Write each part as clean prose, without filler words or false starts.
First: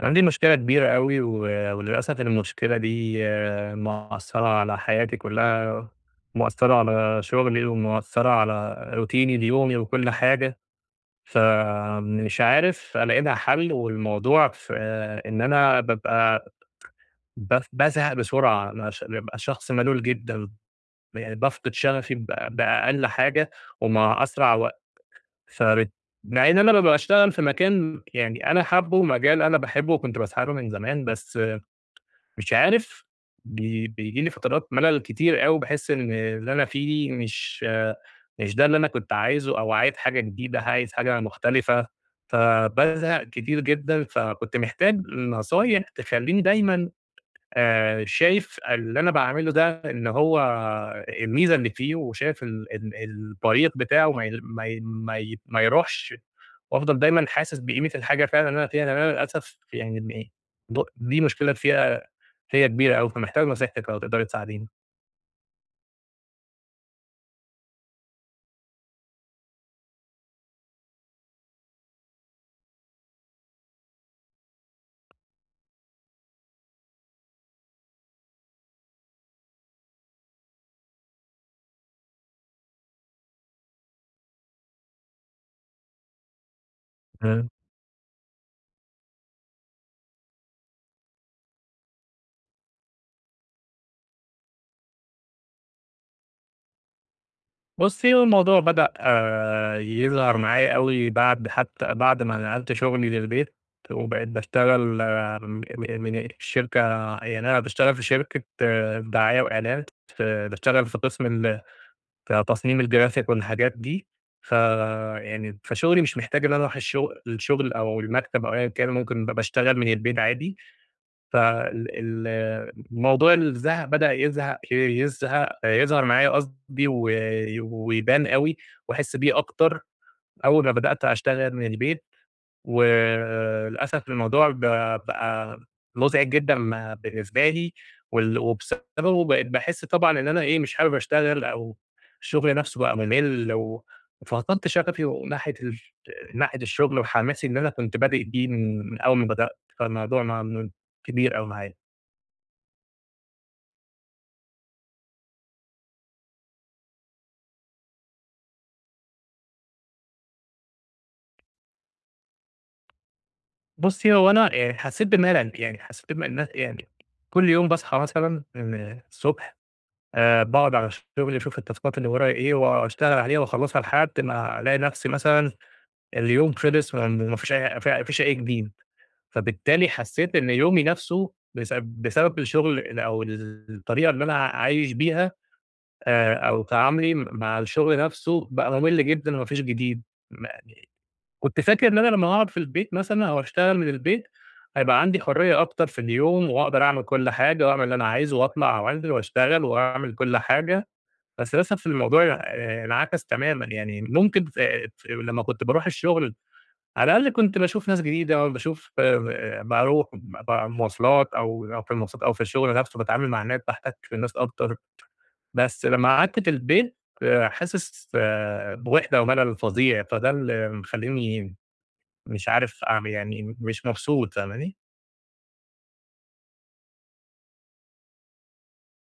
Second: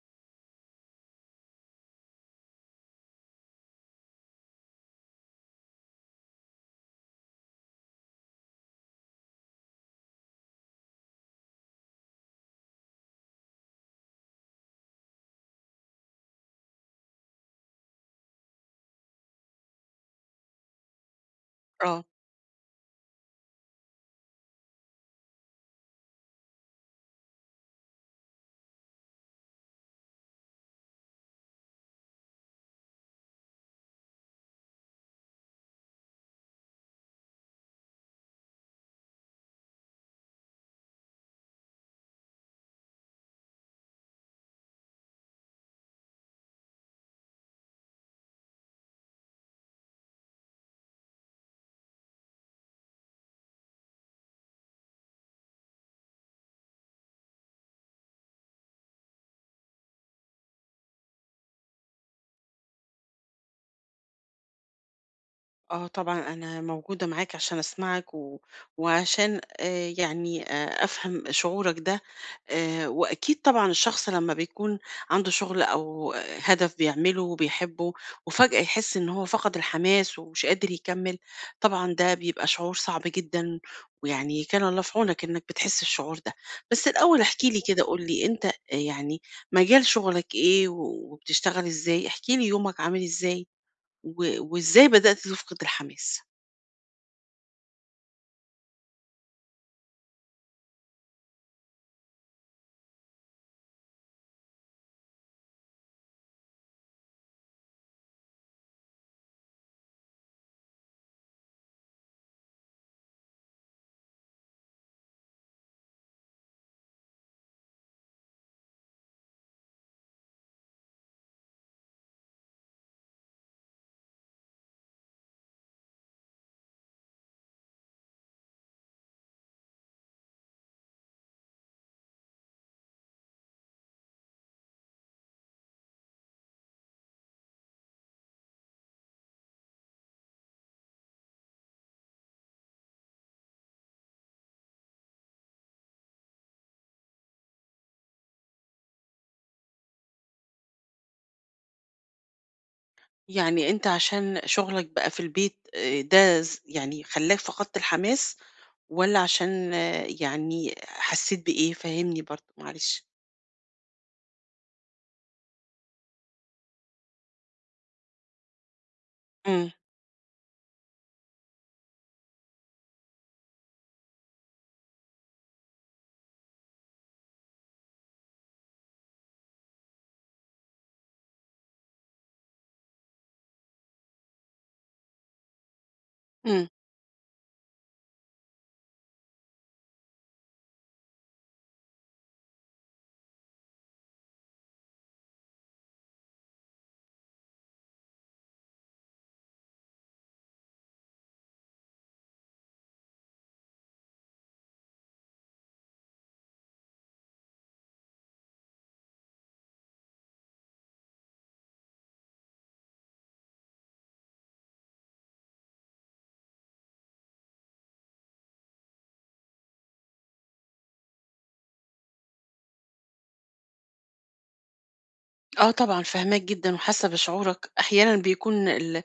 عندي مشكلة كبيرة أوي و وللأسف المشكلة دي مأثّرة على حياتي كلّها، مأثّرة على شغلي ومأثّرة على روتيني اليومي وكل حاجة، فمش عارف ألاقي لها حل، والموضوع في إن أنا بابقى بازهق بسرعة. أنا بابقى شخص ملول جدًا، يعني بافقد آه، شغفي ب بأقل حاجة ومع أسرع وقت. فبت مع إن أنا بابقى باشتغل في مكان يعني أنا حابّه، مجال أنا باحبّه وكنت باسعى له من زمان، بس مش عارف، بييجي لي فترات ملل كتير أوي. باحس إن اللي أنا فيه مش ده اللي أنا كنت عايزه، أو عايز حاجة جديدة، عايز حاجة مختلفة، فبازهق كتير جدًا. فكنت محتاج نصايح تخلّيني دايمًا شايف اللي أنا باعمله ده إن هو الميزة اللي فيه، وشايف ال ال الطريق بتاعه ما يروحش، وأفضل دايمًا حاسس بقيمة الحاجة فعلًا اللي أنا فيها، لأن أنا للأسف يعني م د دي مشكلة فيّا كبيرة أوي، فمحتاج نصيحتِك لو تقدري تساعديني. آه طبعًا أنا موجودة معاك عشان أسمعك و وعشان يعني أفهم شعورك ده، وأكيد طبعًا الشخص لمّا بيكون عنده شغل أو هدف بيعمله وبيحبه وفجأة يحس إن هو فقد الحماس ومش قادر يكمّل، طبعًا ده بيبقى شعور صعب جدًا، ويعني كان الله في عونك إنك بتحس الشعور ده. بس الأول احكِ إمم. لي كده قُل لي أنت يعني مجال شغلك إيه وبتشتغل إزاي؟ احكِ لي يومك عامل إزاي؟ و وإزاي بدأت تفقد الحماس؟ بُصّي، هو الموضوع بدأ يظهر معايا أوي بعد، حتى بعد ما نقلت شغلي للبيت وبقيت باشتغل م من من الشركة. يعني أنا باشتغل في شركة دعاية وإعلان، باشتغل في قسم ال فتصميم الجرافيك والحاجات دي، فشغلي مش محتاج إن أنا أروح الشغل، أو المكتب أو أيًا كان، ممكن ب باشتغل من البيت عادي. فال ال موضوع الزهق بدأ يزهق يزهق يظهر معايا قصدي و ويبان أوي، وأحس بيه أكتر أول ما بدأت أشتغل من البيت. وللأسف الموضوع بقى مُزعج جدًا بالنسبة لي، وال وبسببه بقيت باحس طبعًا إن أنا إيه، مش حابب أشتغل، أو الشغل نفسه بقى ممل و وفقدت شغفي وناحية ال ناحية الشغل، وحماسي اللي أنا كنت بادئ بيه من أول ما بدأت، فالموضوع كبير أوي معايا. يعني أنت عشان شغلك بقى في البيت ده ز يعني خلّاك فقدت الحماس والّا عشان يعني حسيت بإيه؟ فهمني برضه معلش. بُصّي، هو أنا حسّيت بملل، يعني حسّيت إن يعني كل يوم باصحى مثلًا من الصبح، إمم، باقعد على شغلي، أشوف التاسكات اللي ورايا إيه واشتغل عليها واخلّصها لحد ما الاقي نفسي مثلًا اليوم خلص وما فيش أي ما فيش أي جديد. فبالتالي حسّيت إن يومي نفسه بس بسبب الشغل أو الطريقة اللي أنا عايش بيها، أو إمم. تعاملي مع الشغل نفسه، بقى ممل جدًا وما فيش جديد. م كنت فاكر إن أنا لمّا هاقعد في البيت مثلًا أو اشتغل من البيت، هيبقى عندي حرية أكتر في اليوم واقدر أعمل كل حاجة، واعمل اللي أنا عايزه واطلع وانزل واشتغل واعمل كل حاجة، بس للأسف الموضوع انعكس تمامًا. يعني ممكن، ف لمّا كنت باروح الشغل على الأقل كنت باشوف ناس جديدة، باشوف، باروح مواصلات، أو في المواصلات، أو في الشغل نفسه باتعامل مع الناس، باحتك بالناس أكتر. بس لمّا قعدت في البيت، حاسس بوحدة وملل فظيع، فده اللي مخلّيني مش عارف أعمل، يعني مش مبسوط، فاهماني؟ آه طبعًا فاهماك جدًا وحاسة بشعورك، أحيانًا بيكون ال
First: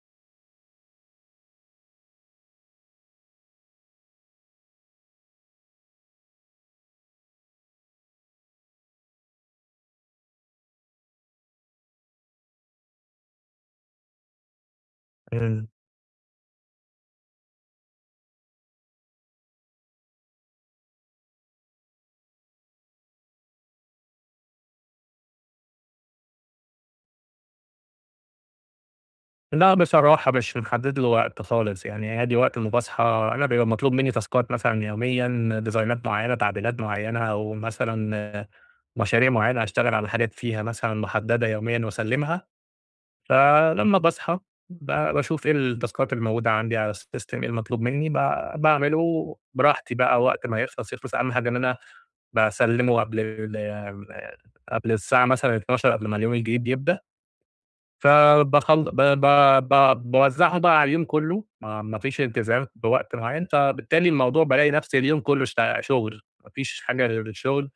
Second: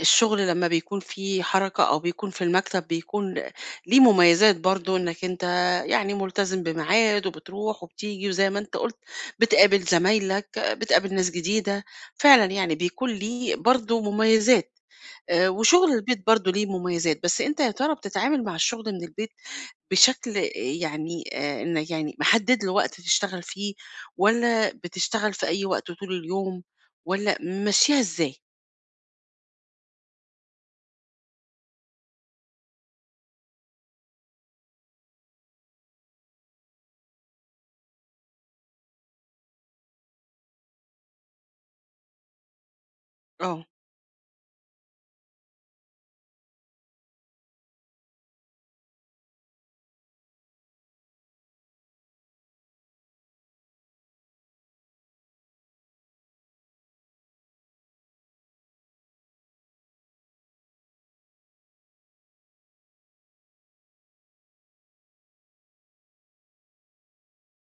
الشغل لمّا بيكون فيه حركة أو بيكون في المكتب بيكون ليه مميزات برضه إنك أنت يعني ملتزم بميعاد وبتروح وبتيجي وزي ما أنت قُلت بتقابل زمايلك، بتقابل ناس جديدة، فعلًا يعني بيكون ليه برضه مميزات، إمم. وشغل البيت برضه ليه مميزات، بس أنت يا ترى بتتعامل مع الشغل من البيت بشكل يعني إن يعني محدد له وقت تشتغل فيه، والّا بتشتغل في أي وقت طول اليوم، والّا ممشّيها إزاي؟ لأ، بصراحة مش محدد له وقت خالص. يعني عادي، وقت ما باصحى أنا بيبقى مطلوب مني تاسكات مثلًا يوميًا، ديزاينات معيّنة، تعديلات معيّنة، أو مثلًا مشاريع معيّنة هاشتغل على حاجات فيها مثلًا محددة يوميًا وأسلمها. آه، فلمّا باصحى، ب باشوف إيه التاسكات الموجودة عندي على الsystem، إيه المطلوب مني، باعمله براحتي بقى. وقت ما يخلص أهم حاجة إن أنا باسلمه قبل ال قبل الساعة مثلًا 12:00، قبل ما اليوم الجديد يبدأ. فباخل ب ب ب باوزّعهم بقى على اليوم كلّه. ما فيش التزام بوقت معيّن، فبالتالي الموضوع بالاقي نفْسي اليوم كلّه، شغل، ما فيش حاجة غير الشغل.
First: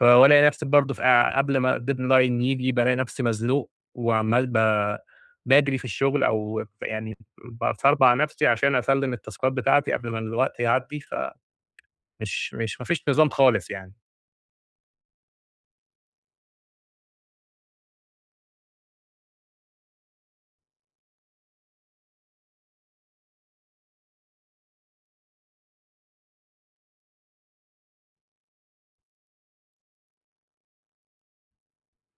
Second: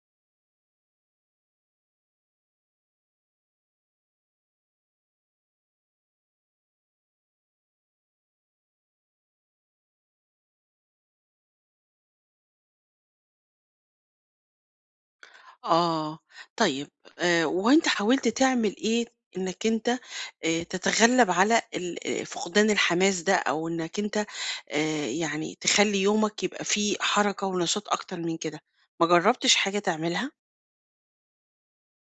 فبالاقي نفْسي برضه قبل ما الdeadline ييجي، بالاقي نفْسي مزنوق وعمّال، باجري في الشغل، أو يعني بافرض على نفْسي عشان أسلّم التاسكات بتاعتي قبل ما الوقت يعدّي. فمش مش ما فيش نظام خالص يعني. آه، طيب وأنت حاولت تعمل إيه إنك أنت تتغلب على ال فقدان الحماس ده، أو إنك أنت يعني تخلّي يومك يبقى فيه حركة ونشاط أكتر من كده، ما جرّبتش حاجة تعملها؟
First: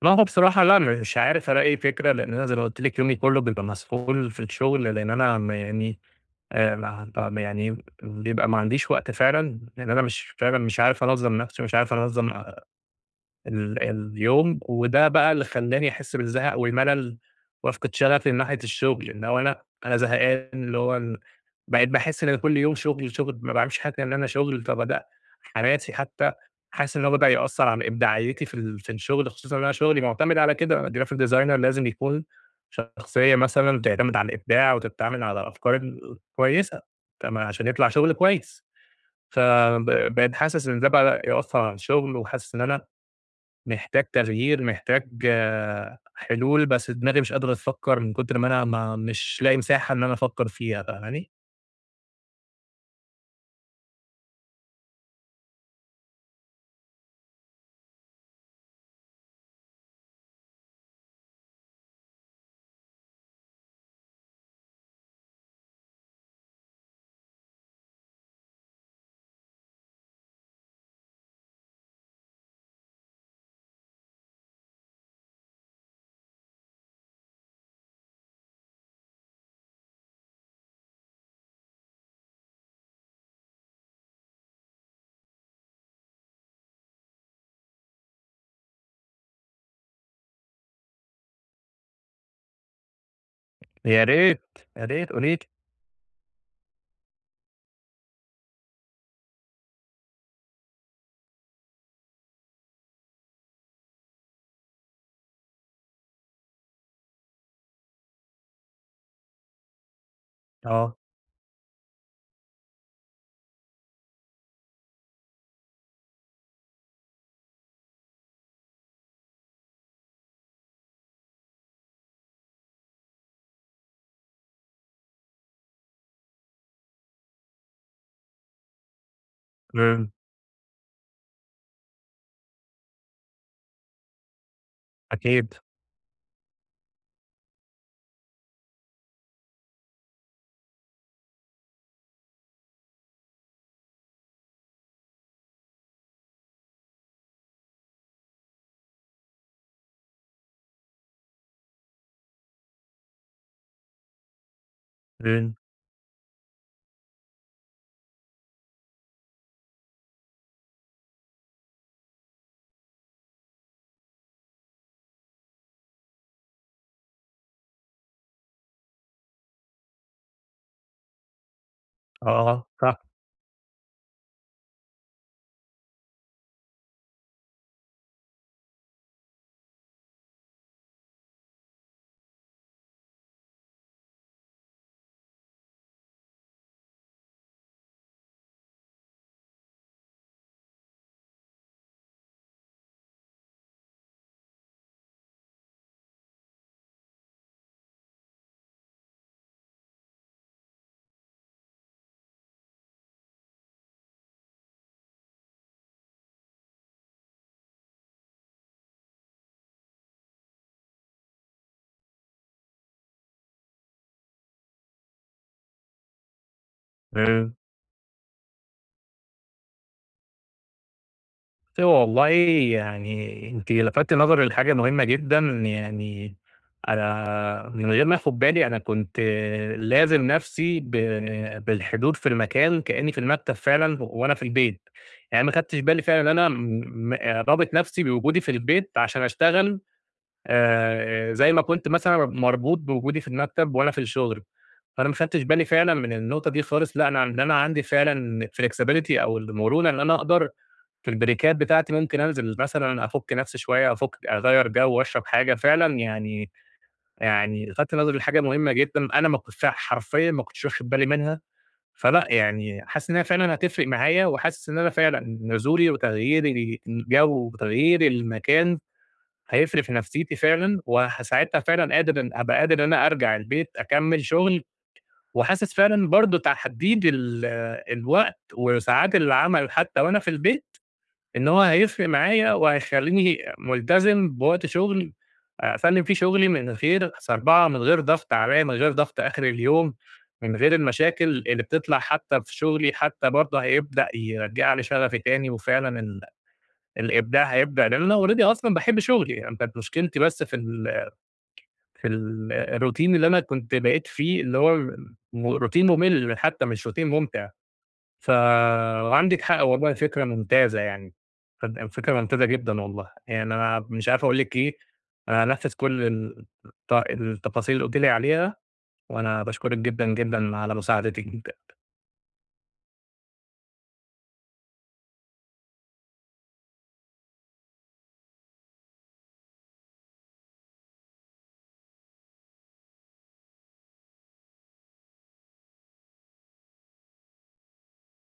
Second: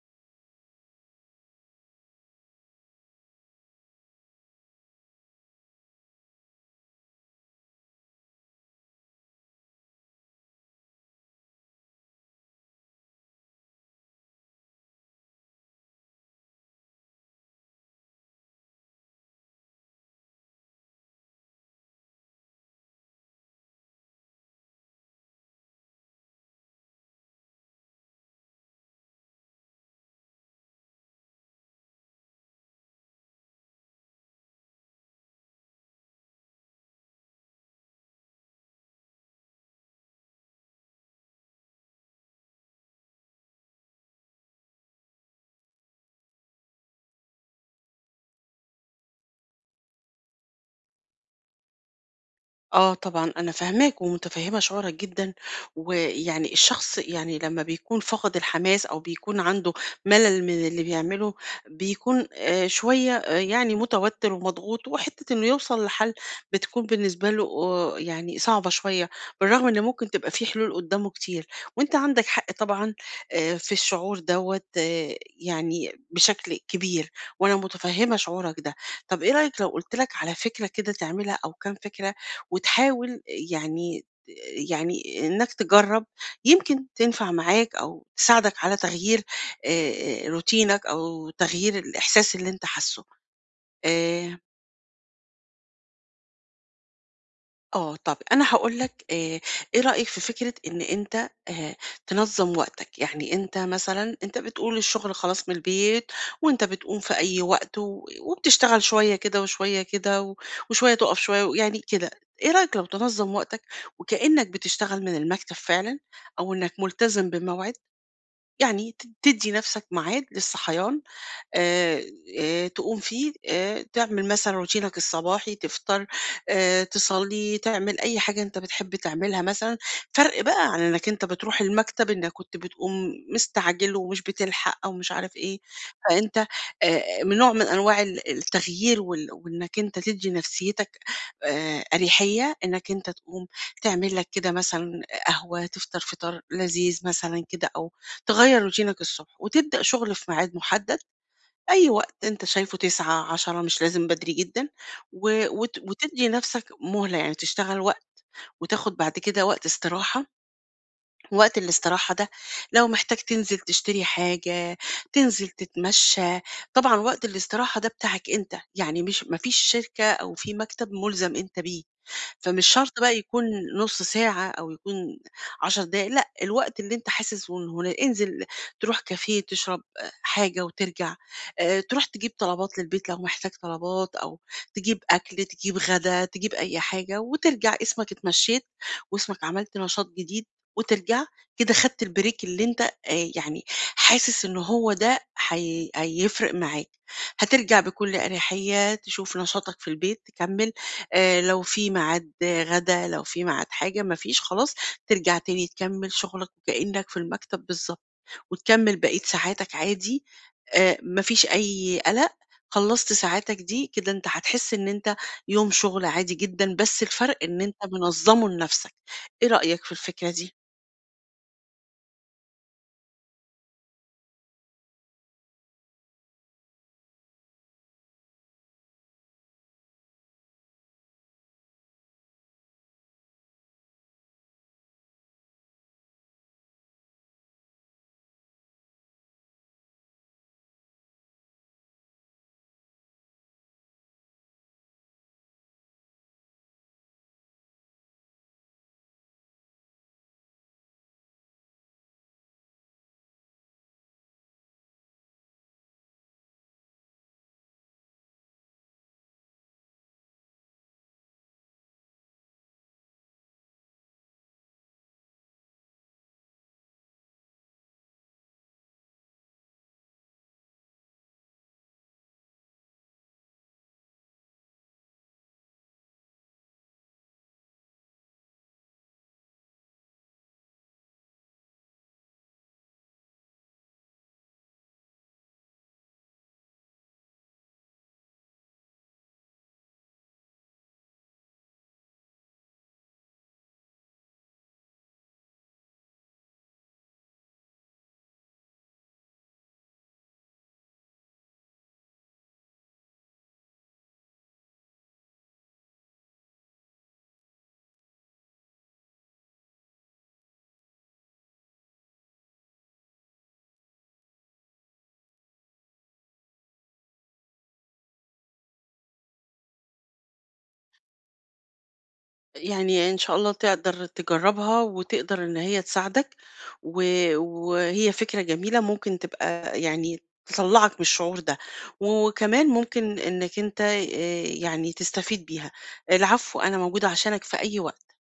لأ، هو بصراحة لأ، مش عارف ألاقي فكرة، لإن أنا زي ما قُلت لِك، يومي كُلّه بيبقى مسحول في الشغل. لإن أنا، يعني ما يعني، بيبقى ما عنديش وقت فعلًا. لإن أنا مش فعلًا، مش عارف أنظّم نَفْسي، مش عارف أنظّم اليوم، وده بقى اللي خلّاني أحس بالزهق والملل وأفقد شغفي من ناحية الشغل. إن هو أنا زهقان، اللي هو بقيت باحس إن كل يوم شغل، شغل، ما باعملش حاجة غير إن أنا شغل. فبدأ حماسي حتى، حاسس إن هو بدأ يأثّر على إبداعيتي في ال في الشغل، خصوصًا إن أنا شغلي معتمد على كده. الgraphic designer لازم يكون شخصية مثلًا تعتمد على الإبداع، وتتعامل على الأفكار الكويسة تمام، عشان يطلع شغل كويس. فب بقيت حاسس إن ده بقى يأثّر على الشغل، وحاسس إن أنا محتاج تغيير، محتاج حلول، بس دماغي مش قادرة تفكّر من كتر ما أنا ما مش لاقي مساحة إن أنا أفكّر فيها، فاهماني؟ آه طبعًا، أنا فاهماك ومتفهمة شعورك جدًا، ويعني الشخص يعني لما بيكون فقد الحماس أو بيكون عنده ملل من اللي بيعمله، بيكون شوية يعني متوتر ومضغوط، وحتة إنه يوصل لحل بتكون بالنسبة له يعني صعبة شوية، بالرغم إن ممكن تبقى في حلول قدامه كتير، وأنت عندك حق طبعًا في الشعور دوّة يعني بشكل كبير، وأنا متفهمة شعورك ده. طب إيه رأيك لو قُلت لك على فكرة كده تعملها أو كام فكرة وتحاول يعني يعني إنك تجرّب يمكن تنفع معاك أو تساعدك على تغيير روتينك أو تغيير الإحساس اللي أنت حاسّه. يا آآ ريت، يا ريت قولي لي. آه، طَب أنا هاقول لك إيه رأيك في فكرة إن أنت آآ، تنظّم وقتك، يعني أنت مثلًا أنت بتقول الشغل خلاص من البيت، وأنت بتقوم في أي وقت و وبتشتغل شوية كده وشوية كده و وشوية آه، تُقف شوية ويعني كده، إيه رأيك لو تنظّم وقتك وكإنك بتشتغل من المكتب فعلًا، أو إنك ملتزم بموعد، يعني تدّي نَفْسك ميعاد للصحيان آآ، تقوم فيه تعمل مثلًا روتينك الصباحي، تفطر، تصلّي، تعمل أي حاجة أنت بتحب تعملها مثلًا، إمم، فرق بقى عن إنك أنت بتروح المكتب إنك كنت بتقوم مستعجل ومش بتلحق أو مش عارف أكيد، إيه، فأنت من نوع من أنواع التغيير وإنك أنت تدّي نفسيتك أريحية، إنك أنت تقوم تعمل لك كده مثلًا قهوة، تفطر فطار لذيذ مثلًا كده أو تغيّر روتينك الصبح وتبدأ شغل في ميعاد محدد أي وقت أنت شايفه 09:00، 10:00 مش لازم بدري جدًا، و إمم، وت وتدّي نَفْسك مهلة، يعني تشتغل وقت وتاخُد بعد كده وقت استراحة، وقت الاستراحة ده لو محتاج تنزل تشتري حاجة، تنزل تتمشّى، طبعًا وقت الاستراحة ده بتاعك أنت، يعني مش ما فيش شركة أو في مكتب مُلزم أنت بيه. آه، فمش شرط صح، بقى يكون نُص ساعة أو يكون 10 دقايق، لأ، الوقت اللي أنت حاسس إن هنا انزل تروح كافيه تشرب حاجة وترجع، تروح تجيب طلبات للبيت لو محتاج طلبات أو تجيب أكل، تجيب غدا، تجيب أي حاجة وترجع اسمك اتمشيت واسمك عملت نشاط جديد وترجع، كده خدت البريك اللي أنت يعني حاسس إن هو ده هيفرق معاك. هترجع بكل أريحية تشوف نشاطك في البيت تكمّل لو في ميعاد غدا، لو في ميعاد حاجة، ما فيش خلاص ترجع تاني تكمّل شغلك وكإنّك في المكتب بالضبط، وتكمّل بقية ساعاتك عادي، ما فيش أي قَلَق، خلّصت ساعاتك دي كده أنت هتحس إن أنت يوم شغل عادي جدًا، بس الفرق إمم. إن أنت منظّمه لنَفْسك، إيه رأيك في الفكرة دي؟ هو والله، يعني أنتِ لفتتِ نظري لحاجة مهمة جدًا. يعني أنا من غير ما آخد بالي، أنا كنت لازم نَفْسي ب بالحضور في المكان، كإنّي في المكتب فعلًا وأنا في البيت. يعني ما خدتش بالي فعلًا إن أنا رابط نَفْسي بوجودي في البيت عشان أشتغل، زي ما كنت مثلًا مربوط بوجودي في المكتب وأنا في الشغل. فأنا ما خدتش بالي فعلًا من النقطة دي خالص. لأ، أنا إن أنا عندي فعلًا flexibility أو المرونة، إن أنا أقدر في البريكات بتاعتي ممكن أنزل مثلًا أفُك نفسي شوية، أغيّر جو وأشرب حاجة. فعلًا يعني لفتت نظري لحاجة مهمة جدًا، أنا ما كنتش حرفيًا، ما كنتش واخد بالي منها. فلأ يعني، حاسس إنها فعلًا هتفرق معايا، وحاسس إن أنا فعلًا نزولي وتغيير الجو وتغيير المكان هيفرق في نفسيتي فعلًا، ساعتها فعلًا قادر إن أبقى قادر إن أنا أرجع البيت أكمّل شغل. وحاسس فعلًا برضه تحديد الوقت وساعات العمل حتى وأنا في البيت، إن هو هيفرق معايا وهيخلّيني ملتزم بوقت شغل أسلِّم فيه شغلي من غير سربعة، من غير ضغط عليّا، من غير ضغط آخر اليوم، من غير المشاكل اللي بتطلع حتى في شغلي. حتى برضه هيبدأ يرجّع لي شغفي تاني، وفعلًا الإبداع هيبدأ، لإن أنا already أصلًا باحب شغلي. يعني كانت مشكلتي بس في ال في ال الroutine اللي أنا كنت بقيت فيه، اللي هو routine مُمِل حتى، مش routine ممتع. فعندِك حق والله، فكرة ممتازة يعني، فكرة ممتازة جدًا والله. يعني أنا مش عارف أقول لِك إيه، أنا هانفذ كل ال الت التفاصيل اللي قُلتِ لي عليها، وأنا باشكرِك جدًا، جدًا على مساعدتِك. يعني إن شاء الله تقدر تجرّبها وتقدر إن هي تساعدك، و وهي فكرة جميلة ممكن تبقى يعني تطلّعك من الشعور ده، وكمان ممكن إنّك أنت يعني تستفيد بيها. العفو، أنا موجودة عشانك في أي وقت.